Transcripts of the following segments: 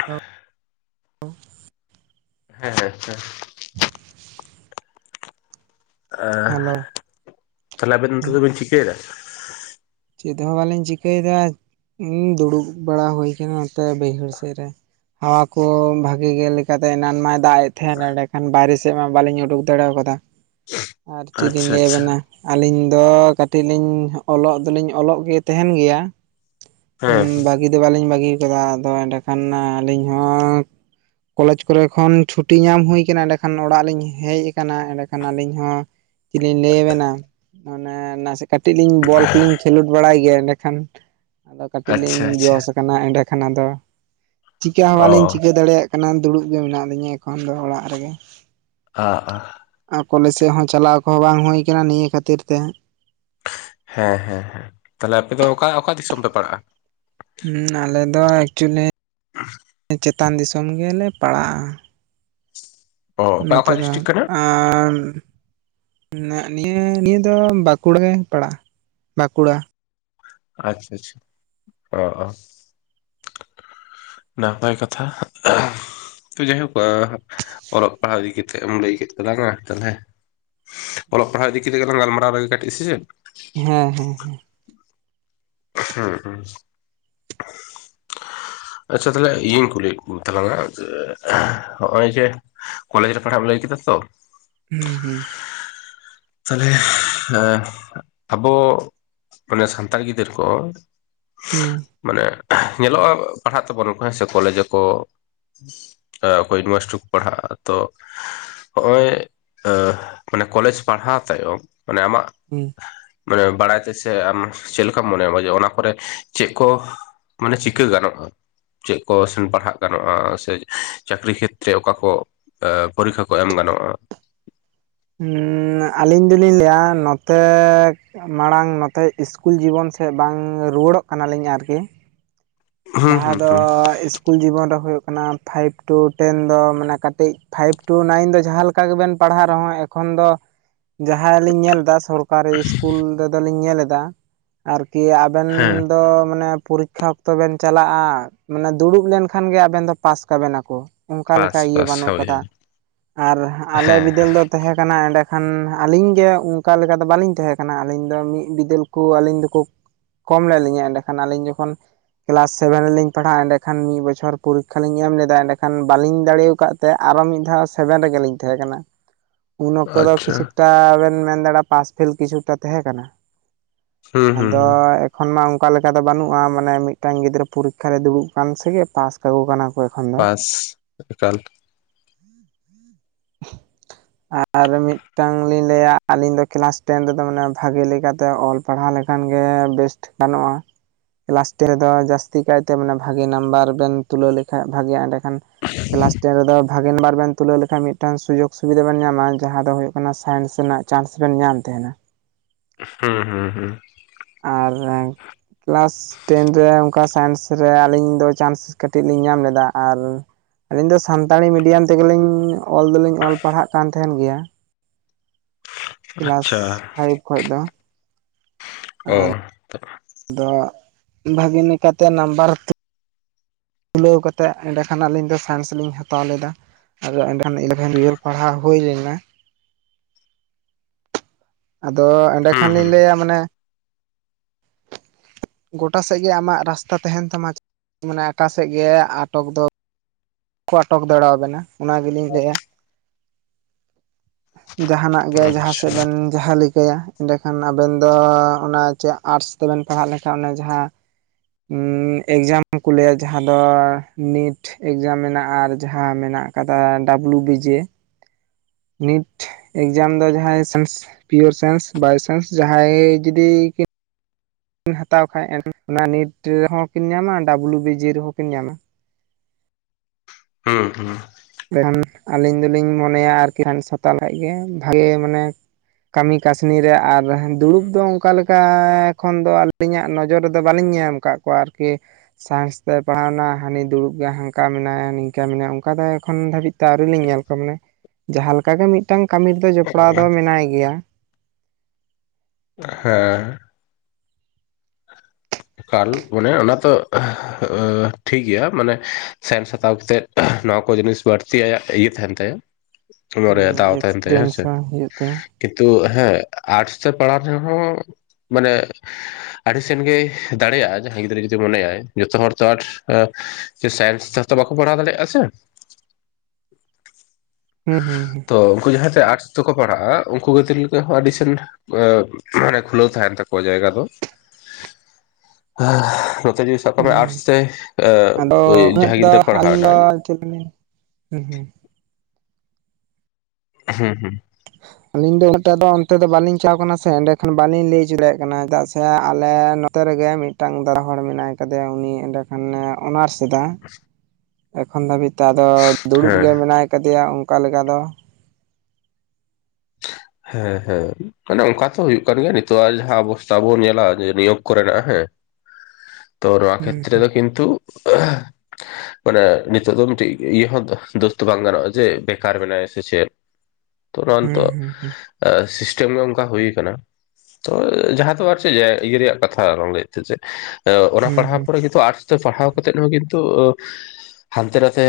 [inaudible] ᱦᱮᱸ [inaudible] ᱦᱮᱞᱳ [inaudible] ᱛᱟᱞᱮ ᱟᱵᱮᱱ ᱱᱤᱛᱚᱜ ᱫᱚ ᱵᱤᱱ ᱪᱤᱠᱟᱹᱭᱫᱟ? ᱪᱮᱫ ᱦᱚᱸ ᱵᱟᱹᱞᱤᱧ ᱪᱤᱠᱟᱹᱭ ᱫᱟ ᱮᱢᱱᱤ ᱫᱩᱲᱩᱵ ᱵᱟᱲᱟ ᱦᱩᱭ ᱠᱟᱱᱟ ᱱᱚᱛᱮ ᱵᱟᱹᱭᱦᱟᱹᱲ ᱥᱮᱜ ᱨᱮ᱾ ᱦᱟᱣᱟ ᱠᱚ ᱵᱷᱟᱜᱤ ᱜᱮ ᱞᱮᱠᱟᱛᱮ ᱮᱱᱟᱱ ᱢᱟᱭ ᱫᱟᱜ ᱮᱫ ᱛᱟᱦᱮᱫ ᱮᱸᱰᱮᱠᱷᱟᱱ ᱵᱟᱭᱨᱮ ᱥᱮᱫ ᱢᱟ ᱵᱟᱹᱞᱤᱧ ᱩᱰᱩᱠ ᱫᱟᱲᱮᱣ ᱠᱟᱫᱟ᱾ [unintelligible] ᱟᱨ ᱪᱮᱜ ᱞᱤᱧ ᱟᱪᱪᱷᱟ ᱞᱟᱹᱭ ᱟᱪᱪᱷᱟ ᱭᱟᱵᱤᱱᱟ ᱟᱹᱞᱤᱧ ᱫᱚ ᱠᱟᱹᱴᱤᱡ ᱞᱤᱧ ᱚᱞᱚᱜ ᱫᱚᱞᱤᱧ ᱚᱞᱚᱜ ᱜᱮ ᱛᱟᱦᱮᱱ ᱜᱮᱭᱟ ᱩᱸ ᱦᱮᱸ ᱵᱟᱛ ᱜᱤ ᱫᱚ ᱵᱟᱹᱞᱤᱧ ᱵᱟᱹᱜᱤᱣ ᱠᱟᱫᱟ ᱟᱫᱚ ᱮᱸᱰᱮᱠᱷᱟᱱ ᱟᱹᱞᱤᱧ ᱦᱚᱸ ᱠᱚᱞᱮᱡᱽ ᱠᱚᱨᱮ ᱠᱷᱚᱱ ᱪᱷᱩᱴᱤ ᱧᱟᱢ ᱦᱩᱭ ᱠᱟᱱᱟ ᱮᱸᱰᱮᱠᱷᱟᱱ ᱚᱲᱟᱜ ᱞᱤᱧ ᱦᱮᱡ ᱠᱟᱱᱟ ᱮᱸᱰᱮᱠᱷᱟᱱ ᱟᱹᱞᱤᱧ ᱦᱚᱸ ᱪᱮᱫ ᱞᱤᱧ ᱞᱟᱹᱭᱟᱵᱮᱴᱤᱱᱟ ᱢᱟᱱᱮ ᱱᱟᱥᱮ ᱠᱟᱹᱴᱤᱡ ᱞᱤᱧ ᱵᱚᱞ ᱠᱚᱞᱤᱧ ᱠᱷᱮᱞᱳ ᱵᱟᱲᱟᱭ ᱜᱮᱭᱟ ᱮᱸᱰᱮᱠᱷᱟᱱ ᱟᱫᱚ ᱠᱟᱹᱴᱤᱡ ᱞᱤᱧ ᱟᱪᱪᱷᱟ ᱟᱪᱪᱷᱟ ᱡᱚᱥ ᱠᱟᱱᱟ ᱮᱸᱰᱮᱠᱷᱟᱱ ᱟᱫᱚ ᱪᱤᱠᱟ ᱦᱚᱸ ᱵᱟᱞᱤᱧ ᱚ ᱪᱤᱠᱟᱹ ᱫᱟᱲᱮᱭᱟᱜ ᱠᱟᱱᱟ ᱫᱩᱲᱩᱵ ᱜᱮ ᱢᱮᱱᱟᱜ ᱞᱤᱧᱟ ᱮᱠᱷᱚᱱ ᱫᱚ ᱚᱲᱟᱜ ᱨᱮᱜᱮ᱾ ᱟᱸ ᱟᱸ᱾ ᱟᱨ ᱠᱚᱞᱮᱡᱽ ᱥᱮᱜ ᱦᱚᱸ ᱪᱟᱞᱟᱣ ᱠᱚᱦᱚᱸ ᱵᱟᱝ ᱦᱳᱭ ᱠᱟᱱᱟ ᱱᱤᱭᱟᱹ ᱠᱷᱟᱹᱛᱤᱨ ᱛᱮ᱾ ᱦᱮᱸ ᱦᱮᱸ ᱦᱮᱸ ᱛᱟᱞᱦᱮ ᱟᱯᱮ ᱫᱚ ᱚᱠᱟ ᱚᱠᱟ ᱫᱤᱥᱚᱢ ᱯᱮ ᱯᱟᱲᱟᱜᱼᱟ? ᱚᱸ ᱟᱞᱮ ᱫᱚ ᱮᱠᱪᱩᱞᱤ ᱪᱮᱛᱟᱱ ᱫᱤᱥᱚᱢ ᱜᱮᱞᱮ ᱯᱟᱲᱟᱜᱼᱟ᱾ ᱚ ᱚᱠᱟ ᱱᱚᱛᱮ ᱚᱠᱟ ᱫᱚ ᱰᱤᱥᱴᱤᱠ ᱠᱟᱱᱟ? ᱟᱱ ᱱᱟᱜ ᱱᱤᱭᱟᱹ ᱱᱤᱭᱟᱹ ᱫᱚ ᱵᱟᱸᱠᱩᱲᱟ ᱨᱮ ᱯᱟᱲᱟᱜᱼᱟ ᱵᱟᱸᱠᱩᱲᱟ᱾ ᱟᱪᱷᱟ ᱟᱪᱷᱟ ᱚ᱾ ᱱᱟᱯᱟᱭ ᱠᱟᱛᱷᱟ [unintelligible] ᱛᱚ ᱡᱟᱭᱦᱳᱠ ᱟ ᱚᱞᱚᱜ ᱯᱟᱲᱦᱟᱣ ᱤᱫᱤ ᱠᱟᱛᱮᱜ ᱮᱢ ᱞᱟᱹᱭ ᱠᱮᱫ ᱛᱟᱞᱟᱝᱟ ᱛᱟᱦᱟᱞᱮ ᱚᱞᱚᱜ ᱯᱟᱲᱦᱟᱣ ᱤᱫᱤ ᱠᱟᱛᱮᱫᱽ ᱜᱮᱞᱟᱝ ᱜᱟᱞᱟᱞᱢᱟᱨᱟᱣ ᱞᱮᱜᱮ ᱠᱟᱴᱤᱡ ᱥᱮ ᱪᱮᱫ? ᱦᱮᱸ ᱦᱮᱸ ᱦᱮᱸ᱾ ᱦᱚᱸ ᱦᱚᱸ᱾ ᱟᱪᱪᱷᱟ ᱛᱟᱦᱞᱮ ᱤᱧᱟᱹᱧ ᱠᱩᱞᱤᱮᱫ ᱢᱮ ᱛᱟᱞᱟᱝᱟ ᱦᱚᱜᱼᱚᱭ ᱡᱮ ᱠᱚᱞᱮᱡᱽ ᱨᱮ ᱯᱟᱲᱦᱟᱜ ᱮᱢ ᱞᱟᱹᱭ ᱠᱮᱫᱟ ᱛᱚ? ᱦᱩᱸ ᱦᱩᱸ᱾ ᱛᱟᱦᱟᱞᱮ ᱮᱸ ᱟᱵᱚ ᱵᱟᱞᱮ ᱥᱟᱱᱛᱟᱲ ᱜᱤᱫᱟᱹᱨᱟᱹ ᱠᱚ ᱦᱩᱸ᱾ ᱢᱟᱱᱮ ᱧᱮᱞᱚᱜᱼᱟ ᱯᱟᱲᱦᱟᱜ ᱛᱟᱵᱚᱱᱟ ᱠᱚ ᱦᱮᱸ ᱥᱮ ᱠᱚᱞᱮ ᱡᱟᱠᱚ ᱚᱠᱚᱭ ᱤᱭᱩᱱᱤᱵᱷᱟᱨᱥᱤᱴᱤ ᱠᱚ ᱯᱟᱲᱦᱟᱜᱼᱟ ᱛᱚ ᱦᱚᱸᱜᱼᱚᱭ ᱟᱹ ᱢᱟᱱᱮ ᱠᱚᱞᱮᱡᱽ ᱯᱟᱲᱦᱟᱣ ᱛᱟᱭᱚᱢ ᱢᱟᱱᱮ ᱟᱢᱟᱜ ᱦᱩᱸ᱾ ᱢᱟᱱᱮ ᱵᱟᱲᱟᱭ ᱛᱮᱥᱮ ᱟᱢ ᱪᱮᱫᱞᱮᱠᱟᱢ ᱢᱚᱱᱮᱭᱟ ᱚᱱᱟ ᱠᱚᱨᱮ ᱪᱮᱫ ᱠᱚ ᱢᱟᱱᱮ ᱪᱤᱠᱟᱹ ᱜᱟᱱᱚᱜᱼᱟ? ᱪᱮᱜ ᱠᱚ ᱥᱮ ᱯᱟᱲᱦᱟᱜ ᱜᱟᱱᱚᱜᱼᱟ ᱥᱮ ᱪᱟᱠᱨᱤ ᱠᱷᱮᱛᱨᱮ ᱚᱠᱟ ᱠᱚ ᱮᱸ ᱯᱚᱨᱤᱠᱠᱷᱟ ᱠᱚ ᱮᱢ ᱜᱟᱱᱚᱜᱼᱟ ᱾ ᱩᱸᱻ ᱟᱹᱞᱤᱧ ᱫᱚᱞᱤᱧ ᱞᱟᱹᱭᱟ ᱱᱚᱛᱮ ᱢᱟᱲᱟᱝ ᱱᱚᱛᱮ ᱤᱥᱠᱩᱞ ᱡᱤᱵᱚᱱ ᱥᱮᱫ ᱵᱟᱝ ᱨᱩᱣᱟᱹᱲᱚᱜ ᱠᱟᱱᱟᱞᱤᱧ ᱟᱨᱠᱤ ᱾ ᱦᱩᱸ ᱦᱩᱸ ᱡᱟᱦᱟᱸ ᱫᱚ ᱦᱩᱸ ᱤᱥ ᱠᱩᱞ ᱡᱤᱵᱚᱱ ᱨᱮ ᱦᱩᱭᱩᱜ ᱠᱟᱱᱟ ᱯᱷᱟᱭᱤᱵᱽ ᱴᱩ ᱴᱮᱱ ᱫᱚ ᱢᱟᱱᱮ ᱠᱟᱹᱴᱤᱡ ᱯᱷᱟᱭᱤᱵᱽ ᱴᱩ ᱱᱟᱭᱤᱱ ᱫᱚ ᱡᱟᱦᱟᱸ ᱞᱮ ᱠᱟ ᱜᱮᱵᱮᱱ ᱯᱟᱲᱦᱟᱣ ᱨᱮᱦᱚᱸ ᱮᱠᱷᱚᱱ ᱫᱚ ᱡᱟᱦᱟᱸ ᱞᱤᱧ ᱧᱮᱞ ᱫᱟ ᱥᱚᱨᱠᱟᱨᱤ ᱤᱥᱠᱩᱞ ᱨᱮᱫᱚᱞᱤᱧ ᱧᱮᱞᱮᱫᱟ ᱟᱨᱠᱤ ᱟᱵ ᱟᱵᱮᱱ ᱦᱮᱸ ᱫᱚ ᱢᱟᱱᱮ ᱯᱚᱨᱤᱠᱠᱷᱟ ᱛᱚᱵᱮᱢ ᱪᱟᱞᱟᱜᱼᱟ ᱢᱟᱱᱮ ᱫᱩᱲᱩᱵ ᱞᱮᱱᱠᱷᱟᱱ ᱜᱮ ᱟᱵᱮᱱ ᱫᱚ ᱯᱟᱥ ᱠᱟᱵᱮᱱᱟ ᱠᱚ ᱾ ᱚᱝᱠᱟ ᱯᱟᱥ ᱞᱮᱠᱟ ᱤᱭᱟᱹ ᱯᱟᱥ ᱵᱟᱹᱱᱩᱜ ᱦᱳᱭ ᱠᱟᱫᱟ ᱦᱳᱭ ᱟᱨ ᱟᱞᱮ ᱦᱮᱸ ᱵᱤᱫᱟᱹᱞ ᱫᱚ ᱛᱟᱦᱮᱸ ᱠᱟᱱᱟ ᱮᱸᱰᱮ ᱠᱷᱟᱱ ᱟᱹᱞᱤᱧ ᱜᱮ ᱚᱱᱠᱟ ᱞᱮᱠᱟ ᱫᱚ ᱵᱟᱹᱞᱤᱧ ᱛᱟᱦᱮᱸ ᱠᱟᱱᱟ ᱟᱹᱞᱤᱧ ᱫᱚ ᱢᱤᱫ ᱵᱤᱫᱟᱹᱞ ᱠᱚ ᱟᱹᱞᱤᱧ ᱫᱚᱠᱚ ᱠᱚᱢ ᱞᱮᱫ ᱞᱤᱧᱟᱹ ᱮᱸᱰᱮᱠᱷᱟᱱ ᱟᱹᱞᱤᱧ ᱡᱚᱠᱷᱚᱱ ᱠᱮᱞᱟᱥ ᱥᱮᱵᱷᱮᱱ ᱨᱮᱞᱤᱧ ᱯᱟᱲᱦᱟᱜ-ᱟ ᱮᱸᱰᱮᱠᱷᱟᱱ ᱢᱤᱫ ᱵᱚᱪᱷᱚᱨ ᱯᱚᱨᱤᱠᱷᱟ ᱞᱤᱧ ᱮᱢ ᱞᱮᱫᱟ ᱮᱸᱰᱮᱠᱷᱟᱱ ᱵᱟᱞᱤᱧ ᱫᱟᱲᱮ ᱟᱠᱟᱫ ᱛᱮ ᱟᱨᱚ ᱢᱤᱫ ᱫᱷᱟᱣ ᱥᱮᱵᱷᱮᱱ ᱨᱮᱜᱮᱞᱤᱧ ᱛᱟᱦᱮᱸ ᱠᱟᱱᱟ ᱾ ᱩᱱ ᱚᱠᱛᱚ ᱫᱚ ᱟᱪᱪᱷᱟ ᱠᱤᱪᱷᱩᱴᱟ ᱵᱮᱱ ᱢᱮᱱ ᱫᱟᱲᱮᱭᱟᱜ-ᱟ ᱯᱟᱥ ᱯᱷᱮᱞ ᱠᱤᱪᱷᱩᱴᱟ ᱛᱟᱦᱮᱸ ᱠᱟᱱᱟ ᱦᱩᱸ ᱾ ᱦᱩᱸ ᱟᱫᱚ ᱦᱩᱸ ᱮᱠᱷᱚᱱ ᱢᱟ ᱚᱱᱠᱟ ᱞᱮᱠᱟ ᱫᱚ ᱵᱟᱹᱱᱩᱜ-ᱟ ᱢᱟᱱᱮ- ᱢᱤᱫᱴᱟᱝ ᱜᱤᱫᱽᱨᱟᱹ ᱯᱚᱨᱤᱠᱷᱟ ᱨᱮ ᱫᱩᱲᱩᱵ ᱠᱟᱱ ᱥᱮᱜᱮ ᱯᱟᱥ ᱠᱟᱠᱚ ᱠᱟᱱᱟ ᱠᱚ ᱮᱠᱷᱚᱱ ᱫᱚ ᱯᱟᱥ [inaudible] ᱟᱨ ᱢᱤᱫᱴᱟᱝ ᱞᱤᱧ ᱞᱟᱹᱭᱟ ᱟᱞᱤᱧ ᱫᱚ ᱠᱮᱞᱟᱥ ᱴᱮᱱ ᱨᱮᱫᱚ ᱢᱟᱱᱮ ᱵᱷᱟᱜᱮ ᱞᱮᱠᱟᱛᱮ ᱚᱞ ᱯᱟᱲᱦᱟᱣ ᱞᱮᱠᱷᱟᱱ ᱜᱮ ᱵᱮᱥᱴ ᱜᱟᱱᱚᱜ-ᱟ ᱠᱮᱞᱟᱥ ᱛᱮᱫᱚ ᱡᱟᱹᱥᱛᱤ ᱠᱟᱭᱛᱮ ᱢᱟᱱᱮ ᱵᱷᱟᱜᱮ ᱱᱟᱢᱵᱟᱨ ᱵᱮᱱ ᱛᱩᱞᱟᱹᱣ ᱞᱮᱠᱷᱟᱡ ᱵᱷᱟᱜᱮᱜ-ᱟ ᱮᱸᱰᱮ ᱠᱷᱟᱱ ᱠᱮᱞᱟᱥ ᱴᱮᱱ ᱨᱮᱫᱚ ᱵᱷᱟᱜᱤ ᱱᱟᱢᱵᱟᱨ ᱵᱮᱱ ᱛᱩᱞᱟᱹᱣ ᱞᱮᱠᱷᱟᱡ ᱢᱤᱫᱴᱟᱝ ᱥᱩᱡᱳᱜᱽ ᱥᱩᱵᱤᱫᱷᱟ ᱵᱮᱱ ᱧᱟᱢᱟ ᱡᱟᱦᱟᱸ ᱫᱚ ᱦᱳᱭᱳᱜ ᱠᱟᱱᱟ ᱥᱟᱭᱮᱱᱥ ᱨᱮᱱᱟᱜ ᱪᱟᱱᱥ ᱵᱮᱱ ᱧᱟᱢ ᱛᱟᱦᱮᱱᱟ ᱾ ᱦᱩᱸ ᱦᱩᱸ ᱦᱩᱸ ᱟᱨ ᱠᱮᱞᱟᱥ ᱴᱮᱱ ᱨᱮ ᱚᱱᱠᱟ ᱥᱟᱭᱮᱱᱥ ᱨᱮ ᱟᱹᱞᱤᱧ ᱫᱚ ᱪᱟᱱᱥ ᱠᱟᱹᱴᱤᱡ ᱞᱤᱧ ᱧᱟᱢ ᱞᱮᱫᱟ ᱟᱨ ᱟᱹᱞᱤᱧ ᱫᱚ ᱥᱟᱱᱛᱟᱲᱤ ᱢᱤᱰᱤᱭᱟᱢ ᱛᱮᱜᱮᱞᱤᱧ ᱚᱞ ᱫᱚᱞᱤᱧ ᱚᱞ ᱯᱟᱲᱦᱟᱜ ᱠᱟᱱ ᱛᱟᱦᱮᱱ ᱜᱮᱭᱟ ᱾ ᱠᱮᱞᱟᱥ ᱟᱪᱪᱷᱟ ᱯᱷᱟᱭᱤᱵᱷ ᱠᱷᱚᱡ ᱫᱚ ᱚ ᱟᱨ ᱫᱚ ᱵᱷᱟᱹᱜᱤ ᱞᱮᱠᱟᱛᱮ ᱱᱟᱢᱵᱟᱨ ᱛᱩᱞᱟᱹᱣ ᱠᱟᱛᱮᱫ ᱮᱸᱰᱮ ᱠᱷᱟᱱ ᱟᱹᱞᱤᱧ ᱫᱚ ᱥᱟᱭᱮᱱᱥ ᱞᱤᱧ ᱦᱟᱛᱟᱣ ᱞᱮᱫᱟ ᱾ ᱟᱫᱚ ᱮᱱᱰᱮᱸᱠᱷᱟᱱ ᱤᱞᱮᱵᱷᱮᱱ ᱨᱤᱭᱮᱞ ᱯᱟᱲᱦᱟᱣ ᱦᱩᱭ ᱞᱮᱱᱟ ᱾ ᱟᱫᱚ ᱮᱸᱰᱮ ᱦᱩᱸ ᱠᱷᱟᱱᱞᱤᱧ ᱦᱩᱸ ᱞᱟᱹᱭᱟ ᱢᱟᱱᱮ ᱜᱚᱴᱟ ᱥᱮᱫ ᱜᱮ ᱟᱢᱟᱜ ᱨᱟᱥᱛᱟ ᱛᱟᱦᱮᱱ ᱛᱟᱢᱟ ᱢᱟᱱᱮ ᱟᱠᱟ ᱥᱮᱫ ᱜᱮ ᱟᱴᱚᱠ ᱫᱚ ᱠᱚ ᱟᱴᱚᱠ ᱫᱟᱲᱮᱣᱟᱵᱮᱱᱟ ᱚᱱᱟ ᱜᱮᱞᱤᱧ ᱞᱟᱹᱭᱟ- ᱡᱟᱦᱟᱱᱟᱜ ᱜᱮ ᱡᱟᱦᱟᱸ ᱟᱪᱪᱷᱟ ᱥᱮᱫ ᱵᱮᱱ ᱡᱟᱦᱟᱸ ᱞᱮᱠᱟᱹᱭᱟ ᱮᱸᱰᱮᱠᱷᱟᱱ ᱟᱵᱮᱱ ᱫᱚ ᱚᱱᱟ ᱡᱟ ᱟᱨᱴᱥ ᱛᱮᱵᱮᱱ ᱯᱟᱲᱦᱟᱜ ᱞᱮᱱᱠᱷᱟᱱ ᱚᱱᱮ ᱡᱟᱦᱟᱸ ᱮᱠᱡᱟᱢ ᱠᱚ ᱞᱟᱹᱭᱟ ᱡᱟᱦᱟᱸ ᱫᱚ ᱱᱤᱴ ᱮᱠᱡᱟᱢ ᱢᱮᱱᱟᱜ-ᱟ ᱟᱨ ᱡᱟᱦᱟᱸ ᱢᱮᱱᱟᱜ ᱟᱠᱟᱫᱟ ᱰᱟᱵᱞᱩ ᱵᱤ ᱡᱮ ᱱᱤᱴ ᱮᱠᱡᱟᱢ ᱫᱚ ᱡᱟᱦᱟᱸᱭ ᱥᱟᱭᱮᱱᱥ ᱯᱤᱭᱳᱨ ᱥᱟᱭᱮᱱᱥ ᱵᱟᱭᱥᱮᱱᱥ ᱡᱟᱦᱟᱸᱭ ᱡᱩᱫᱤ ᱠᱤᱱ ᱠᱤᱱ ᱦᱟᱛᱟᱣ ᱠᱷᱟᱱ ᱚᱱᱟ ᱱᱮᱴ ᱨᱮᱦᱚᱸ ᱠᱤᱱ ᱧᱟᱢᱟ ᱰᱟᱵᱞᱩ ᱵᱤ ᱡᱤ ᱨᱮᱦᱚᱸ ᱠᱤᱱ ᱧᱟᱢᱟ ᱾ ᱦᱮᱸ ᱦᱮᱸ᱾ ᱟᱹᱞᱤᱧ ᱫᱚᱞᱤᱧ ᱢᱚᱱᱮᱭᱟ ᱟᱨᱠᱤ [unintelligible] ᱜᱮ ᱵᱷᱟᱜᱮ ᱢᱟᱱᱮ ᱠᱟᱹᱢᱤ ᱠᱟᱹᱥᱱᱤ ᱨᱮ ᱟᱨ ᱫᱩᱲᱩᱵ ᱫᱚ ᱚᱱᱠᱟ ᱞᱮᱠᱟ ᱚᱠᱟ ᱠᱷᱚᱱ ᱫᱚ ᱟᱹᱞᱤᱧᱟᱜ ᱱᱚᱡᱚᱨ ᱨᱮᱫᱚ ᱵᱟᱹᱞᱤᱧ ᱧᱟᱢ ᱟᱠᱟᱫ ᱠᱚᱣᱟ ᱟᱨᱠᱤ᱾ ᱥᱟᱭᱮᱱᱥ ᱛᱮ ᱯᱟᱲᱦᱟᱣᱱᱟ ᱦᱟᱹᱱᱤ ᱫᱩᱲᱩᱵ ᱜᱮᱭ ᱦᱟᱱᱠᱟ ᱢᱮᱱᱟᱭᱟ ᱱᱤᱝᱠᱟ ᱢᱮᱱᱟᱭᱟ ᱚᱱᱠᱟ ᱫᱚ ᱮᱠᱷᱚᱱ ᱫᱷᱟᱹᱵᱤᱡ ᱛᱮ ᱟᱹᱣᱨᱤ ᱞᱤᱧ ᱧᱮᱞ ᱠᱚᱣᱟ ᱢᱟᱱᱮ ᱡᱟᱦᱟᱸ ᱞᱮᱠᱟ ᱜᱮ ᱢᱤᱫᱴᱟᱝ ᱠᱟᱹᱢᱤ ᱨᱮᱫᱚ ᱡᱚᱯᱲᱟᱣ ᱫᱚ ᱢᱮᱱᱟᱭ ᱜᱮᱭᱟ᱾ ᱦᱮᱸ ᱠᱟᱞ ᱢᱟᱱᱮ ᱚᱱᱟ ᱛᱚ ᱴᱷᱤᱠ ᱜᱮᱭᱟ ᱢᱟᱱᱮ ᱥᱟᱭᱮᱱ ᱦᱟᱛᱟᱣ ᱠᱟᱛᱮᱫ᱾ ᱱᱚᱣᱟ ᱠᱚ ᱡᱤᱱᱤᱥ ᱵᱟᱹᱲᱛᱤ ᱟᱭᱟᱜ ᱤᱭᱟᱹ ᱛᱟᱦᱮᱱ ᱛᱟᱭᱟ᱾ ᱱᱚᱣᱟ ᱨᱮ ᱦᱩᱸ ᱫᱟᱣ ᱛᱟᱦᱮᱱ ᱛᱟᱭᱟ ᱦᱮ ᱮᱠᱥᱯᱨᱤᱭᱮᱱᱥ ᱸᱥᱮ᱾ ᱦᱚᱸ ᱦᱩᱭᱩᱜ ᱛᱟᱭᱟ ᱠᱤᱱᱛᱩ ᱦᱮᱸ ᱟᱨᱴᱥ ᱛᱮ ᱯᱟᱲᱦᱟᱣ ᱨᱮᱦᱚᱸ ᱢᱟᱱᱮ ᱟᱹᱰᱤ ᱥᱮᱱ ᱜᱮ ᱫᱟᱲᱮᱭᱟᱜᱼᱟ ᱡᱟᱦᱟᱸᱭ ᱜᱤᱫᱽᱨᱟᱹ ᱡᱩᱫᱤ ᱢᱚᱱᱮᱭᱟᱭ ᱡᱚᱛᱚ ᱦᱚᱲ ᱛᱚ ᱟᱨᱴᱥ ᱥᱟᱭᱮᱱᱥ ᱛᱚ ᱵᱟᱠᱚ ᱯᱟᱲᱦᱟᱣ ᱫᱟᱲᱮᱭᱟᱜᱼᱟ ᱥᱮ᱾ [inaudible] ᱦᱩᱸ ᱦᱩᱸ ᱦᱩᱸ᱾ ᱛᱚ ᱩᱱᱠᱩ ᱡᱟᱦᱟᱸᱛᱮ ᱟᱨᱴᱥ ᱛᱮᱠᱚ ᱯᱟᱲᱦᱟᱜᱼᱟ ᱩᱱᱠᱩ [unintelligible] ᱦᱚᱸ ᱟᱹᱰᱤ ᱥᱮᱱ ᱮᱻ ᱢᱟᱱᱮ ᱠᱷᱩᱞᱟᱹᱣ ᱛᱟᱦᱮᱱ ᱛᱟᱠᱚᱣᱟ ᱡᱟᱭᱜᱟ ᱫᱚ᱾ ᱱᱚᱛᱮ ᱡᱩᱫᱤ ᱥᱟᱵ ᱠᱟᱜ ᱢᱮ ᱟᱨᱴᱥ ᱛᱮ ᱟᱫᱚ ᱩᱱᱟᱹᱜ ᱡᱟᱦᱟᱸᱭ ᱫᱚ ᱜᱤᱫᱽᱨᱟᱹ ᱯᱟᱲᱦᱟᱣ ᱟᱹᱞᱤᱧ ᱮᱱᱟᱭ [unintelligible] ᱦᱩᱸ ᱦᱩᱸ᱾ ᱦᱮᱸ ᱦᱮᱸ᱾ ᱟᱹᱞᱤᱧ ᱫᱚ [unintelligible] ᱫᱚ ᱚᱱᱛᱮ ᱫᱚ ᱵᱟᱞᱤᱧ ᱪᱟᱞᱟᱣ ᱟᱠᱟᱱᱟ ᱥᱮ ᱮᱸᱰᱮ ᱠᱷᱚᱱ ᱵᱟᱞᱤᱧ ᱞᱟᱹᱭ ᱚᱪᱚ ᱫᱟᱲᱭᱟᱜ ᱠᱟᱱᱟ ᱪᱮᱫᱟᱜ ᱥᱮ ᱟᱞᱮ ᱱᱚᱛᱮ ᱨᱮᱜᱮ ᱢᱤᱫᱴᱟᱝ ᱫᱟᱫᱟ ᱦᱚᱲ ᱢᱮᱱᱟᱭ ᱟᱠᱟᱫᱮᱭᱟ ᱩᱱᱤ ᱚᱸᱰᱮ ᱠᱷᱚᱱᱮ ᱚᱱᱟᱨᱥ ᱮᱫᱟ᱾ [inaudible] [inaudible] ᱮᱠᱷᱚᱱ ᱫᱷᱟᱹᱵᱤᱡ ᱛᱮ ᱟᱫᱚ ᱫᱩᱲᱩᱵ ᱦᱮᱸ ᱜᱮ ᱢᱮᱱᱟᱭ ᱠᱟᱫᱮᱭᱟ ᱚᱱᱠᱟ ᱞᱮᱠᱟ ᱫᱚ᱾ ᱦᱮᱸ ᱦᱮᱸ᱾ ᱢᱟᱱᱮ ᱚᱱᱠᱟ ᱛᱚ ᱦᱩᱭᱩᱜ ᱠᱟᱱ ᱜᱮᱭᱟ ᱱᱤᱛᱚᱜ ᱟᱜ ᱡᱟᱦᱟᱸ ᱚᱵᱚᱥᱛᱟ ᱵᱚᱱ ᱧᱮᱞᱟ ᱡᱮ ᱱᱤᱭᱜᱽ ᱠᱚᱨᱮᱱᱟᱜ ᱦᱮᱸ᱾ ᱛᱚ ᱱᱚᱣᱟ ᱦᱩᱸ ᱠᱷᱮᱛᱨᱮ ᱫᱚ ᱠᱤᱱᱛᱩ ᱢᱟᱱᱮ ᱱᱤᱛᱚᱜ ᱫᱚ ᱢᱤᱫᱴᱤᱡ ᱤᱭᱟᱹ ᱦᱚᱸ ᱫᱳᱥᱫᱚ ᱵᱟᱝ ᱜᱟᱱᱚᱜᱼᱟ ᱡᱮ ᱵᱮᱠᱟᱨ ᱢᱮᱱᱟᱭᱟ ᱥᱮ ᱪᱮᱫ? ᱛᱚ ᱱᱚᱣᱟ ᱦᱩᱸ ᱱᱤᱛᱚᱜ ᱦᱩᱸ ᱦᱩᱸ ᱥᱤᱥᱴᱮᱢ ᱜᱮ ᱚᱱᱠᱟ ᱦᱩᱭ ᱟᱠᱟᱱᱟ᱾ ᱛᱚ ᱡᱟᱦᱟᱸ ᱫᱚ ᱟᱨ ᱪᱮᱫ ᱤᱭᱟᱹ ᱨᱮᱭᱟᱜ ᱠᱟᱛᱷᱟ ᱞᱟᱝ ᱞᱟᱹᱭᱮᱫ ᱛᱮ ᱪᱮᱫ ᱡᱮ ᱚᱱᱟ ᱯᱟᱲᱦᱟᱣ ᱯᱚᱨᱮ ᱜᱮᱛᱚ ᱟᱨᱴᱥ ᱯᱟᱲᱦᱟᱣ ᱠᱟᱛᱮᱫ ᱦᱚᱸ ᱠᱤᱱᱛᱩ ᱦᱟᱱᱛᱮ ᱱᱟᱛᱮ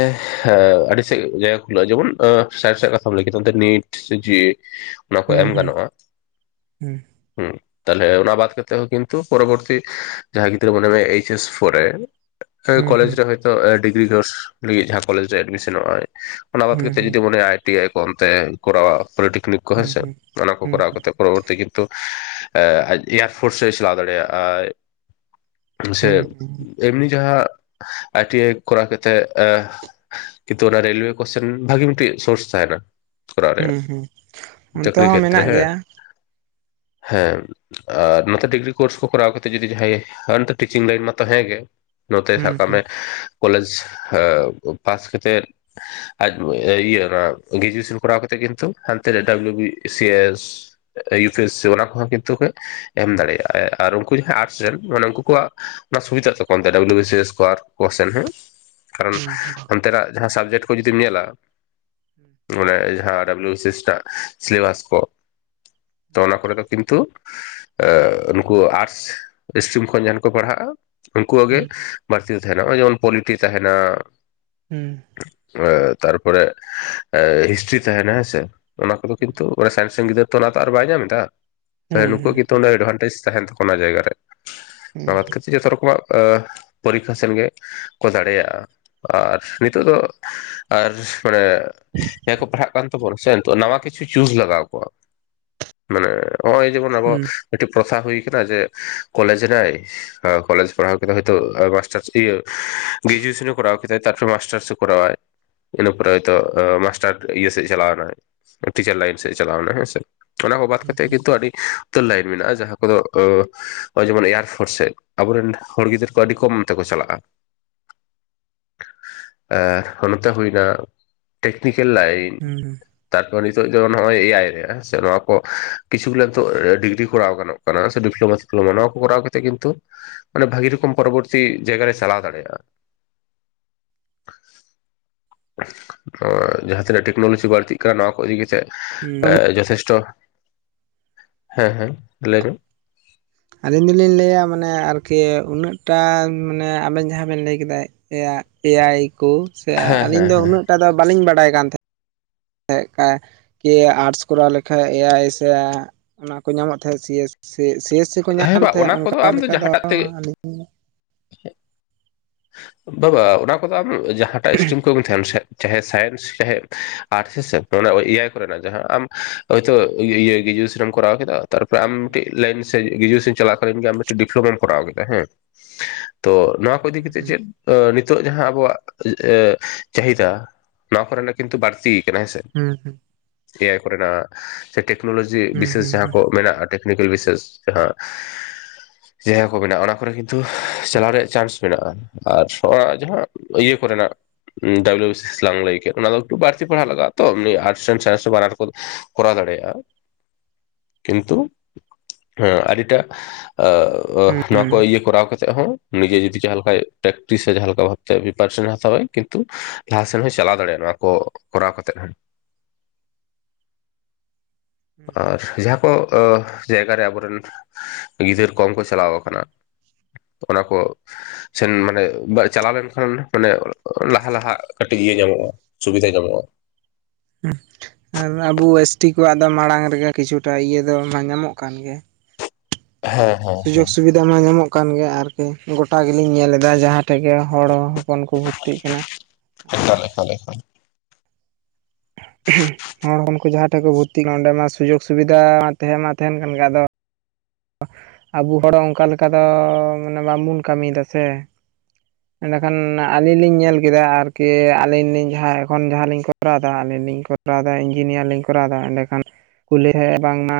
ᱟᱹᱰᱤ ᱥᱮᱫ ᱡᱟᱭᱜᱟ ᱠᱷᱩᱞᱟᱹᱜᱼᱟ ᱡᱮᱢᱚᱱ ᱥᱟᱭᱮᱱᱥ ᱟᱜ ᱠᱟᱛᱷᱟᱢ ᱞᱟᱹᱭ ᱠᱮᱫᱟ ᱚᱱᱛᱮ ᱱᱤᱴ ᱡᱤ ᱚᱱᱟ ᱠᱚ ᱦᱩᱸ ᱮᱢ ᱦᱩᱸ ᱦᱩᱸ ᱜᱟᱱᱚᱜᱼᱟ ᱦᱮᱸ᱾ ᱛᱟᱦᱚᱞᱮ ᱚᱱᱟ ᱵᱟᱫ ᱠᱟᱛᱮᱜ ᱦᱚᱸ ᱠᱤᱱᱛᱩ ᱯᱚᱨᱚᱵᱚᱨᱛᱤ ᱡᱟᱦᱟᱸ ᱜᱤᱫᱽᱨᱟᱹ ᱢᱚᱱᱮ ᱢᱮ ᱮᱭᱤᱪ ᱮᱥ [unintelligible] ᱨᱮ ᱦᱩᱸ ᱦᱩᱸ ᱠᱚᱞᱮᱡ ᱦᱩᱸ ᱨᱮ ᱦᱚᱭᱛᱚ ᱰᱤᱜᱽᱨᱤ ᱠᱳᱨᱥ ᱞᱟᱹᱜᱤᱫ ᱡᱟᱦᱟᱸ ᱠᱚᱞᱮᱡ ᱨᱮ ᱮᱰᱢᱤᱥᱚᱱᱚᱜ ᱟᱭ ᱚᱱᱟ ᱦᱩᱸ ᱦᱩᱸ ᱦᱩᱸ ᱦᱩᱸ ᱦᱩᱸ ᱵᱟᱫ ᱠᱟᱛᱮᱫ ᱦᱩᱸ ᱡᱩᱫᱤ ᱢᱚᱱᱮ ᱟᱭ ᱟᱭ ᱴᱤ ᱟᱭ ᱠᱚ ᱚᱱᱛᱮ ᱠᱚᱨᱟᱣᱟ ᱯᱚᱞᱤᱴᱮᱠᱱᱤᱠ ᱠᱚ ᱦᱮᱸᱥᱮ ᱦᱩᱸ ᱚᱱᱟ ᱠᱚ ᱠᱚᱨᱟᱣ ᱠᱟᱛᱮ ᱯᱚᱨᱚᱵᱚᱨᱛᱤ ᱠᱤᱱᱛᱩ ᱟᱡ ᱮᱭᱟᱨ ᱯᱷᱳᱨᱥ ᱮ ᱪᱟᱞᱟᱣ ᱫᱟᱲᱮᱭᱟᱜᱼᱟ᱾ ᱥᱮ ᱮᱢᱱᱤ ᱡᱟᱦᱟᱸ ᱟᱭ ᱴᱤ ᱟᱭ ᱠᱚᱨᱟᱣ ᱠᱟᱛᱮᱫ ᱠᱤᱱᱛᱩ ᱚᱱᱟ ᱨᱮᱞᱚᱭᱮ ᱠᱚᱥᱮᱱ ᱵᱷᱟᱜᱤ ᱢᱤᱫᱴᱤᱡ ᱥᱳᱨᱥ ᱛᱟᱦᱮᱱᱟ᱾ ᱠᱚᱨᱟᱣ ᱦᱩᱸ ᱨᱮᱭᱟᱜ ᱦᱩᱸ ᱚᱱᱟᱛᱮ ᱪᱟᱹᱠᱨᱤ ᱦᱚᱸ ᱠᱷᱮᱛᱨᱮ ᱢᱮᱱᱟᱜ ᱦᱮᱸ ᱜᱮᱭᱟ᱾ ᱦᱮᱸ ᱟᱨ ᱱᱚᱛᱮ ᱰᱤᱜᱽᱨᱤ ᱠᱳᱨᱥ ᱠᱚ ᱠᱚᱨᱟᱣ ᱠᱟᱛᱮᱜ ᱡᱚᱫᱤ ᱡᱟᱦᱟᱸ [unintelligible] ᱢᱟᱛᱚ ᱦᱮᱸᱜᱮ᱾ ᱱᱚᱛᱮ ᱥᱟᱵ ᱦᱩᱸ ᱠᱟᱜ ᱦᱩᱸ ᱢᱮ ᱠᱚᱞᱮᱡᱽ ᱯᱟᱥ ᱠᱟᱛᱮᱫ᱾ ᱟᱨ ᱤᱭᱟᱹ ᱚᱱᱟ ᱜᱨᱮᱡᱩᱭᱮᱥᱚᱱ ᱠᱚᱨᱟᱣ ᱠᱟᱛᱮᱫ ᱜᱮ ᱠᱤᱱᱛᱩ ᱦᱟᱱᱛᱮ ᱨᱮ W B C S [unintelligible] M ᱫᱟᱲᱮᱭᱟᱜ ᱟᱭ ᱟᱨ ᱩᱱᱠᱩ ᱡᱟᱦᱟᱸᱭ ᱟᱨᱴᱥ ᱨᱮᱱ ᱢᱟᱱᱮ ᱩᱱᱠᱩ ᱠᱚᱣᱟᱜ ᱚᱱᱟ ᱥᱩᱵᱤᱫᱷᱟ ᱛᱟᱠᱚᱶᱟ ᱛᱚᱱᱛᱮ ᱰᱟᱵᱞᱩ ᱵᱥ ᱥᱤ ᱮᱥ [unintelligible] ᱦᱮᱸ ᱠᱟᱨᱚᱱ ᱦᱩᱸ ᱱᱮᱛᱟᱨᱟᱜ ᱡᱟᱦᱟᱸ ᱥᱟᱵᱡᱮᱠᱴ ᱠᱚ ᱡᱩᱫᱤᱢ ᱧᱮᱞᱟ ᱚᱱᱮ ᱡᱟᱦᱟᱸ W B C S syllabus ᱠᱚ ᱛᱚ ᱚᱱᱟ ᱠᱚᱨᱮ ᱫᱚ ᱠᱤᱱ ᱛᱩ ᱮᱻ ᱩᱱᱠᱩ ᱟᱨᱴᱥ ᱥᱴᱨᱤᱢ ᱠᱷᱚᱱ ᱡᱟᱦᱟᱸ ᱠᱚ ᱯᱟᱲᱦᱟᱜᱼᱟ ᱩᱱᱠᱩᱣᱟᱜ ᱜᱮ ᱦᱩᱸ ᱦᱩᱸ ᱦᱩᱸ ᱵᱟᱹᱲᱛᱤ ᱛᱟᱦᱮ ᱱᱟ ᱱᱚᱜᱼᱚᱭ ᱡᱮᱢᱚᱱ ᱯᱚᱞᱤᱴᱤ ᱛᱟᱦᱮᱱᱟ ᱦᱮᱸ ᱛᱟᱨᱯᱚᱨᱮ ᱦᱤᱥᱴᱨᱤ ᱛᱟᱦᱮᱱᱟ ᱦᱮᱸᱥᱮ ᱚᱱᱟ ᱠᱚᱫᱚ ᱠᱤᱱᱛᱩ ᱚᱱᱮ ᱥᱟᱭᱮᱱᱥ ᱜᱤᱫᱟᱹᱨ ᱛᱚ ᱚᱱᱟ ᱛᱚ ᱟᱨ ᱵᱟᱭ ᱧᱟᱢᱮᱫᱟ ᱛᱟᱦᱚᱞᱮ ᱦᱩᱸ ᱱᱩᱠᱩᱣᱟᱜ ᱦᱩᱸ ᱠᱤᱱᱛᱩ ᱦᱩᱸ ᱮᱰᱵᱷᱟᱱᱴᱮᱡ ᱛᱟᱦᱮᱱ ᱛᱟᱠᱚᱣᱟ ᱚᱱᱟ ᱡᱟᱭᱜᱟ ᱨᱮ ᱚᱱᱟ ᱦᱮᱸ ᱵᱟᱫ ᱠᱟᱛᱮ ᱡᱚᱛᱚ ᱨᱚᱠᱚᱢᱟᱜ ᱯᱳᱨᱤᱠᱷᱟ ᱥᱮᱱ ᱜᱮ ᱠᱚ ᱫᱟᱲᱮᱭᱟᱜᱼᱟ ᱟᱨ ᱱᱤᱛᱚᱜ ᱫᱚ ᱟᱨ ᱢᱟᱱᱮ ᱡᱟᱦᱟᱸᱭ ᱠᱚ ᱯᱟᱲᱦᱟᱜ ᱠᱟᱱ ᱛᱟᱵᱚᱱᱟ ᱥᱮ ᱱᱤᱛᱚᱜ ᱱᱟᱣᱟ ᱠᱤᱪᱷᱩ ᱪᱩᱡᱽ ᱞᱟᱜᱟᱣ ᱟᱠᱚᱣᱟ ᱾ ᱢᱟᱱᱮ ᱚ ᱚᱭ ᱡᱮᱢᱚᱱ ᱟᱵᱚ ᱦᱩᱸ ᱢᱤᱴᱤᱡ ᱯᱨᱚᱛᱷᱟ ᱦᱩᱭ ᱠᱟᱱᱟ ᱡᱮ ᱠᱚᱞᱡᱽ ᱨᱮ ᱠᱚᱞᱮᱡᱽ ᱯᱟᱲᱟᱦᱟᱣ ᱠᱟᱛᱮ ᱦᱚᱭᱛᱳ ᱢᱟᱥᱴᱟᱨᱥ ᱤᱭᱟᱹ ᱜᱨᱡᱩᱮᱥᱚᱱ ᱮ ᱠᱳᱨᱟᱣ ᱠᱮᱫᱟ ᱛᱟᱭᱯᱚᱨ ᱢᱟᱥᱴᱟᱨᱥ ᱮ ᱠᱚᱨᱟᱣ ᱟᱭ ᱤᱱᱟ ᱯᱚᱨᱮ ᱦᱚᱭᱛᱚ ᱢᱟᱥᱴᱟᱨ ᱤᱭᱟᱹ ᱥᱮᱫ ᱪᱟᱞᱟᱣᱮᱱᱟᱭ ᱴᱤᱪᱟᱨ ᱞᱟᱭᱤᱱ ᱥᱮᱫ ᱮ ᱪᱟᱞᱟᱣᱱᱟ ᱦᱮᱸᱥᱮ ᱚᱱᱟ ᱠᱚ ᱵᱟᱫ ᱠᱟᱛᱮᱜ ᱠᱤᱱᱛᱩ ᱟᱹᱰᱤ ᱩᱛᱟᱨ ᱞᱟᱭᱤᱱ ᱢᱮᱱᱟᱜᱼᱟ ᱡᱟᱦᱟᱸ ᱠᱚᱫᱚ ᱡᱮᱢᱚᱱ ᱮᱭᱟᱨ ᱯᱷᱳᱨᱥ ᱥᱮᱫ ᱟᱵᱚᱨᱮᱱ ᱦᱚᱲ ᱜᱤᱫᱟᱹᱨ ᱠᱚ ᱟᱹᱰᱤ ᱠᱚᱢ ᱚᱱᱛᱮ ᱠᱚ ᱪᱟᱞᱟᱜᱼᱟ᱾ ᱟ ᱚᱱᱟᱛᱮ ᱦᱩᱭᱱᱟ ᱴᱮᱠᱱᱤᱠᱮᱞ ᱞᱟᱭᱤᱱ᱾ ᱦᱩᱸ ᱦᱩᱸ᱾ ᱛᱟᱨᱯᱚᱨ ᱱᱤᱛᱚᱜ ᱫᱚ ᱱᱚᱜᱼᱚᱭ ᱮ ᱟᱭ ᱨᱮ ᱦᱮᱱᱟᱜ-ᱟ ᱦᱮᱥᱮ ᱱᱚᱣᱟ ᱠᱤᱪᱷᱩᱜᱩᱞᱟ ᱱᱤᱛᱚᱜ ᱰᱤᱜᱽᱨᱤ ᱠᱚᱨᱟᱣ ᱜᱟᱱᱚᱜ᱾ ᱥᱮ ᱰᱤᱯᱞᱳᱢᱟ ᱯᱷᱤᱞᱳᱢᱟ ᱱᱚᱣᱟ ᱠᱚ ᱠᱚᱨᱟᱣ ᱠᱟᱛᱮ ᱠᱤᱱᱛᱩ ᱢᱟᱱᱮ ᱵᱷᱟᱹᱜᱤ ᱨᱚᱠᱚᱢ ᱯᱚᱨᱚᱵᱚᱨᱛᱤ ᱡᱟᱭᱜᱟᱨ ᱨᱮ ᱪᱟᱞᱟᱣ ᱫᱟᱲᱮᱭᱟᱜᱼᱟ᱾ ᱦᱳᱭ ᱡᱟᱦᱟᱸᱛᱤᱱᱟᱹᱜ ᱴᱮᱠᱱᱚᱞᱳᱜᱤ ᱵᱟᱹᱲᱛᱤᱜ ᱠᱟ ᱱᱚᱣᱟ ᱠᱚ ᱤᱫᱤ ᱠᱟᱛᱮᱜ ᱦᱩᱸ ᱡᱚᱛᱷᱮᱥᱴᱚ ᱦᱮᱸ ᱦᱮᱸ ᱞᱟᱹᱭ ᱢᱮ᱾ ᱟᱹᱞᱤᱧ ᱫᱚᱞᱤᱧ ᱞᱟᱹᱭᱟ ᱢᱟᱱᱮ ᱟᱨᱠᱤ ᱩᱱᱟᱹᱜᱴᱟ ᱢᱟᱱᱮ ᱟᱵᱮᱱ ᱡᱟᱦᱟᱸ ᱵᱮᱱ ᱞᱟᱹᱭ ᱠᱮᱫᱟᱭ᱾ ᱮᱭᱟᱜ ᱮ ᱟᱭ ᱠᱚ ᱥᱮ ᱦᱮᱸ ᱟᱹᱞᱤᱧ ᱦᱮᱸ ᱫᱚ ᱦᱮᱸ ᱩᱱᱟᱹᱜᱴᱟ ᱫᱚ ᱵᱟᱹᱞᱤᱧ ᱵᱟᱰᱟᱭ ᱛᱟᱦᱮ ᱠᱮ ᱟᱨᱴᱥ ᱠᱚᱨᱟᱣ ᱞᱮᱠᱷᱟᱡ ᱮ ᱟᱭ ᱥᱮ ᱚᱱᱟ ᱠᱚ ᱧᱟᱢᱚᱜ ᱛᱟᱦᱮᱸᱜ C S C S C ᱠᱚ ᱦᱮᱸ ᱧᱟᱢᱮᱫ ᱵᱟ ᱛᱟᱦᱮᱸᱜ ᱚᱱᱟ ᱠᱚᱫᱚ ᱚᱱᱠᱟ ᱟᱢ ᱞᱮᱠᱟ ᱫᱚ ᱡᱟᱦᱟᱸᱴᱟᱜ ᱛᱮ ᱟᱹᱞᱤᱧ ᱵᱟᱵᱟ ᱚᱱᱟ ᱠᱚᱫᱚ ᱟᱢ ᱡᱟᱦᱟᱸᱴᱟᱜ ᱥᱴᱨᱤᱢ ᱠᱚᱢ ᱛᱟᱦᱮᱱ ᱥᱮ ᱪᱟᱦᱮ ᱥᱟᱭᱮᱱᱥ ᱪᱟᱦᱮ ᱟᱨᱴᱥ ᱦᱮ ᱥᱮ ᱚᱱᱟ ᱮ ᱟᱭ ᱠᱚᱨᱮᱱᱟᱜ ᱡᱟᱦᱟᱸ ᱟᱢ ᱦᱳᱭᱛᱳ ᱤᱭᱟᱹ ᱤᱭᱟᱹ ᱜᱨᱮᱡᱩᱭᱮᱥᱚᱱ ᱠᱚᱨᱟᱣ ᱠᱮᱫᱟ ᱛᱟᱨᱯᱚᱨᱮ ᱟᱢ ᱢᱤᱫᱴᱮᱱ ᱞᱟᱭᱤᱱ ᱥᱮ ᱜᱨᱮᱡᱩᱭᱮᱥᱚᱱ ᱪᱟᱞᱟᱣ ᱠᱟᱞᱤᱱ ᱜᱮ ᱟᱢ ᱢᱤᱫᱴᱮᱱ ᱰᱤᱯᱞᱳᱢᱟᱢ ᱠᱚᱨᱟᱣ ᱠᱮᱫᱟ ᱦᱮᱸ᱾ ᱛᱚ ᱱᱚᱣᱟ ᱠᱚ ᱤᱫᱤ ᱠᱟᱛᱮᱜ ᱪᱮᱫ ᱚ ᱱᱤᱛᱚᱜ ᱡᱟᱦᱟᱸ ᱟᱵᱚᱣᱟᱜ ᱮ ᱪᱟᱦᱤᱫᱟ ᱱᱚᱣᱟ ᱠᱚᱨᱮᱱᱟᱜ ᱠᱤᱱᱛᱩ ᱵᱟᱹᱲᱛᱤᱭ ᱠᱟᱱᱟ ᱦᱮᱸᱥᱮ᱾ ᱦᱩᱸ ᱦᱩᱸ᱾ ᱮ ᱟᱭ ᱠᱚᱨᱮᱱᱟᱜ ᱥᱮ ᱴᱮᱠᱱᱳᱞᱚᱡᱤ ᱵᱤᱥᱮᱥ ᱡᱟᱦᱟᱸ ᱠᱚ ᱢᱮᱱᱟᱜ-ᱟ᱾ ᱴᱮᱠᱱᱤᱠᱮᱞ ᱵᱤᱥᱮᱥ ᱡᱟᱦᱟᱸ ᱡᱟᱦᱟᱸ ᱠᱚ ᱢᱮᱱᱟᱜᱼᱟ ᱚᱱᱟ ᱠᱚᱨᱮ ᱠᱤᱱᱛᱩ ᱪᱟᱞᱟᱣ ᱨᱮᱭᱟᱜ ᱪᱟᱱᱥ ᱢᱮᱱᱟᱜᱼᱟ ᱟᱨ ᱡᱟᱦᱟᱸ ᱤᱭᱟᱹ ᱠᱚᱨᱮᱱᱟᱜ ᱩᱸ ᱰᱟᱵᱞᱤᱭᱩ ᱵᱤᱥᱤᱥ ᱞᱟᱝ ᱞᱟᱹᱭ ᱠᱮᱫ᱾ ᱚᱱᱟ ᱫᱚ ᱮᱠᱴᱩ ᱵᱟᱹᱲᱛᱤ ᱯᱟᱲᱦᱟᱜ ᱞᱟᱜᱟᱜ-ᱟ ᱛᱚ ᱮᱢᱱᱤ ᱟᱨᱴᱥ ᱨᱮᱱ ᱥᱟᱭᱮᱱᱥ ᱨᱮ ᱵᱟᱱᱟᱨ ᱠᱚ ᱠᱚᱨᱟᱣ ᱫᱟᱲᱮᱭᱟᱜᱼᱟ᱾ ᱠᱤᱱᱛᱩ ᱦᱚᱸ ᱟᱹᱰᱤᱴᱟᱜ ᱟ ᱚᱦ ᱱᱚᱣᱟ ᱠᱚ ᱤᱭᱟᱹ ᱠᱚᱨᱟᱣ ᱠᱟᱛᱮᱜ ᱦᱚᱸ ᱩᱱᱤ ᱜᱮ ᱡᱩᱫᱤ ᱡᱟᱦᱟᱸ ᱞᱮᱠᱟᱭ ᱯᱨᱮᱠᱴᱤᱥ ᱥᱮ ᱡᱟᱦᱟᱸ ᱞᱮᱠᱟ ᱵᱷᱟᱵᱛᱮ ᱯᱨᱤᱯᱟᱨᱮᱥᱮᱱ ᱦᱟᱛᱟᱣᱟᱭ ᱠᱤᱱᱛᱩ ᱞᱟᱦᱟᱥᱮᱫ ᱦᱚᱸᱭ ᱪᱟᱞᱟᱣ ᱫᱟᱲᱮᱭᱟᱜᱼᱟ ᱱᱚᱣᱟ ᱠᱚᱨᱟᱣ ᱠᱟᱛᱮᱫ ᱦᱚᱸ᱾ ᱟᱨ ᱡᱟᱦᱟᱸ ᱠᱚ ᱟᱦ ᱡᱟᱭᱜᱟᱨᱮ ᱟᱵᱚᱨᱮᱱ ᱜᱤᱫᱟᱹᱨ ᱠᱚᱢ ᱠᱚ ᱪᱟᱞᱟᱣ ᱟᱠᱟᱱᱟ ᱚᱱᱟ ᱠᱚ ᱥᱮᱱ ᱢᱟᱱᱮ ᱵᱟ ᱪᱟᱞᱟᱣ ᱞᱮᱱᱠᱷᱟᱱ ᱢᱟᱱᱮ ᱞᱟᱦᱟ ᱞᱟᱦᱟ ᱠᱟᱹᱴᱤᱡ ᱤᱭᱟᱹ ᱧᱟᱢᱚᱜᱼᱟ᱾ ᱥᱩᱵᱤᱫᱷᱟ ᱧᱟᱢᱚᱜ-ᱟ᱾ ᱟᱨ ᱟᱵᱚ ᱮᱥ ᱴᱤ ᱠᱚᱣᱟᱜ ᱫᱚ ᱢᱟᱲᱟᱝ ᱨᱮᱜᱮ ᱠᱤᱪᱷᱩᱴᱟ ᱤᱭᱟᱹ ᱫᱚ ᱢᱟ ᱧᱟᱢᱚᱜ ᱠᱟᱱ ᱜᱮ᱾ ᱦᱮᱸ᱾ ᱦᱮᱸ ᱥᱩᱡᱳᱜ ᱦᱮᱸ ᱥᱩᱵᱤᱫᱷ ᱛᱮᱢᱟ ᱧᱟᱢᱚᱜ ᱠᱟᱱ ᱜᱮᱭᱟ ᱟᱨᱠᱤ ᱜᱚᱴᱟ ᱜᱮᱞᱤᱧ ᱧᱮᱞᱮᱫᱟ ᱡᱟᱦᱟᱸᱭ ᱴᱷᱮᱱ ᱜᱮ ᱦᱚᱲ ᱦᱚᱯᱚᱱ ᱠᱚ ᱵᱷᱚᱛᱤᱜ ᱠᱟᱱᱟ᱾ ᱮᱠᱟᱞ ᱟᱨ ᱮᱠᱟᱞ ᱮᱠᱟᱞ᱾ ᱦᱚᱲ ᱦᱚᱯᱳᱱ ᱠᱚ ᱡᱟᱦᱟᱸ ᱴᱷᱮᱱ ᱠᱚ ᱵᱷᱩᱨᱛᱤᱜ ᱱᱟ ᱚᱸᱰᱮ ᱢᱟ ᱥᱩᱡᱳᱜᱽ ᱥᱩᱵᱤᱫᱟ ᱛᱟᱦᱮᱸ ᱢᱟ ᱛᱟᱦᱮᱱ ᱠᱟᱱ ᱜᱮ ᱟᱫᱚ ᱟᱵᱩ ᱦᱚᱲ ᱚᱱᱠᱟ ᱞᱮᱠᱟ ᱫᱚ ᱢᱟᱱᱮ ᱵᱟᱸᱝᱵᱩᱱ ᱠᱟᱹᱢᱤᱭᱮᱫᱟ ᱥᱮ᱾ [inaudible] ᱮᱸᱰᱮᱠᱷᱟᱱ ᱟᱹᱞᱤᱧ ᱞᱤᱧ ᱧᱮᱞ ᱠᱮᱫᱟ ᱟᱨᱠᱤ ᱟᱹᱞᱤᱧ ᱞᱤᱧ ᱡᱟᱦᱟᱸ ᱮᱠᱷᱚᱱ ᱡᱟᱦᱟᱸᱞᱤᱧ ᱠᱚᱨᱟᱣ ᱮᱫᱟ ᱟᱹᱞᱤᱧ ᱞᱤᱧ ᱠᱚᱨ ᱠᱚᱨᱟᱣᱫᱟ ᱤᱧᱡᱤᱱᱤᱭᱟᱨᱞᱤᱧ ᱠᱚᱨᱟᱣ ᱮᱫᱟ ᱮᱸᱰᱮᱠᱷᱟᱱ ᱠᱩᱞᱤ ᱦᱮ ᱵᱟᱝᱢᱟ